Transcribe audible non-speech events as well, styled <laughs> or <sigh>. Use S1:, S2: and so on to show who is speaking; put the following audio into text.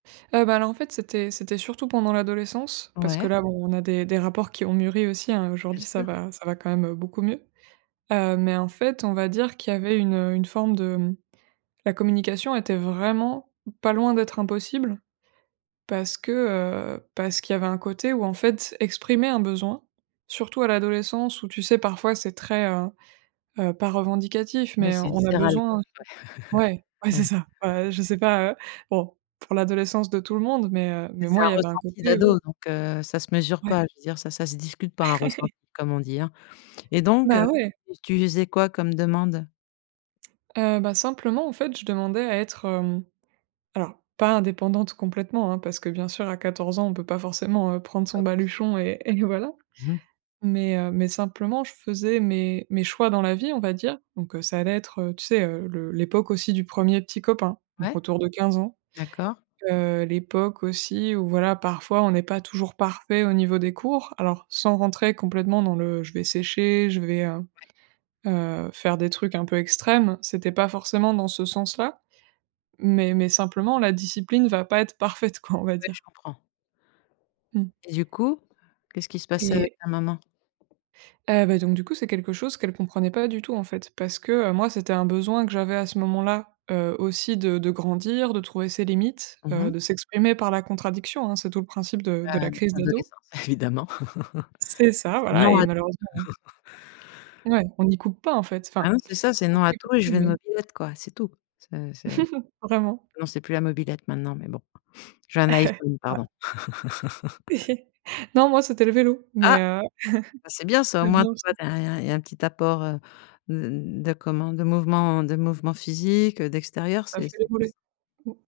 S1: Et bah, là, en fait, c'était c'était surtout pendant l'adolescence parce que,
S2: Ouais.
S1: là, bon on a des des rapports qui ont mûri aussi, hein.
S2: Bien
S1: Aujourd'hui, ça
S2: sûr.
S1: va ça va quand même, heu, beaucoup mieux. Heu mais en fait, on va dire qu'il y avait une, heu, une forme de mmh, la communication était vraiment pas loin d'être impossible, parce que, heu, parce qu'il y avait un côté où, en fait, exprimer un besoin, surtout à l'adolescence où, tu sais, parfois, c'est très, heu heu, pas revendicatif
S2: Mais
S1: mais
S2: c'est
S1: on a
S2: viscéral, quoi.
S1: besoin
S2: <chuckles>
S1: ouais, ouais,
S2: Ouais.
S1: c'est ça!
S2: <chuckles> Ouais.
S1: Heu, je sais pas, heu, bon, pour l'adolescence de tout le monde mais heu,
S2: Mais
S1: mais
S2: c'est
S1: moi, il
S2: un
S1: y avait un
S2: ressenti
S1: côté
S2: d'ado,
S1: où
S2: donc heu, ça se mesure
S1: Ouais.
S2: pas. Je veux dire ça, ça se discute pas un
S1: <chuckles>
S2: ressenti, comme on dit, hein et donc
S1: Bah
S2: heu,
S1: ouais.
S2: tu lui faisais quoi comme demande?
S1: Heu, bah, simplement, en fait, je demandais à être, hem, alors pas indépendante complètement, hein, parce que, bien sûr, à 14 ans, on peut pas forcément, heu, prendre son
S2: Pas possible,
S1: baluchon et et voilà.
S2: non, ouais. Mmh mh.
S1: Mais heu, mais simplement je faisais mes mes choix dans la vie, on va dire. Donc heu, ça allait être, heu, tu sais, heu le l'époque aussi du 1er petit copain, donc
S2: Ouais,
S1: autour de 15 ans.
S2: d'accord.
S1: Heu, l'époque, aussi, où voilà, parfois, on est pas toujours parfait au niveau des cours, alors sans rentrer complètement dans le: «Je vais sécher, je vais, heu
S2: Ouais.
S1: heu, faire des trucs un peu extrêmes», c'était pas forcément dans ce sens-là. Mais mais simplement, «La discipline va pas être parfaite», quoi, on va
S2: Ouais, je
S1: dire.
S2: comprends.
S1: Mmh.
S2: Et du coup, qu'est-ce qui se passait avec
S1: Et
S2: ta maman?
S1: Heu, bah donc du coup, c'est quelque chose qu'elle comprenait pas du tout, en fait, parce que, heu, moi, c'était un besoin que j'avais à ce moment-là, heu, aussi de grandir, de trouver ses limites,
S2: Mmh
S1: heu,
S2: mh.
S1: de s'exprimer par la contradiction, hein. C'est tout le principe de
S2: Ah
S1: de
S2: à
S1: la crise d'ado.
S2: l'adolescence, évidemment.
S1: C'est
S2: <chuckles>
S1: ça,
S2: C'est
S1: voilà
S2: non
S1: et
S2: à tout.
S1: malheureusement, on
S2: <chuckles>
S1: ouais, on y coupe pas, en fait.
S2: Ah
S1: Enfin,
S2: ouais, c'est ça, c'est
S1: on
S2: non
S1: peut
S2: à
S1: les
S2: tout.
S1: couper
S2: Et je veux une
S1: nous-mêmes.
S2: mobylette, quoi, c'est tout. C'est c'est
S1: <chuckles> Vraiment.
S2: non, c'est plus la mobylette maintenant, mais bon. Je veux un
S1: <chuckles>
S2: Iphone,
S1: Ouais.
S2: pardon.
S1: <chuckles>
S2: <laughs>
S1: Non, moi, c'était le vélo
S2: Ah!
S1: mais heu,,
S2: Ah c'est bien
S1: <chuckles>
S2: ça, au
S1: c'est
S2: moins,
S1: bien
S2: tu vois,
S1: aussi.
S2: il y a il y a un petit apport, heu, de comment, de mouvement, de mouvements physiques, heu, d'extérieur,
S1: Ça
S2: c'est
S1: fait les
S2: c'est plus sain.
S1: mollets, mmh.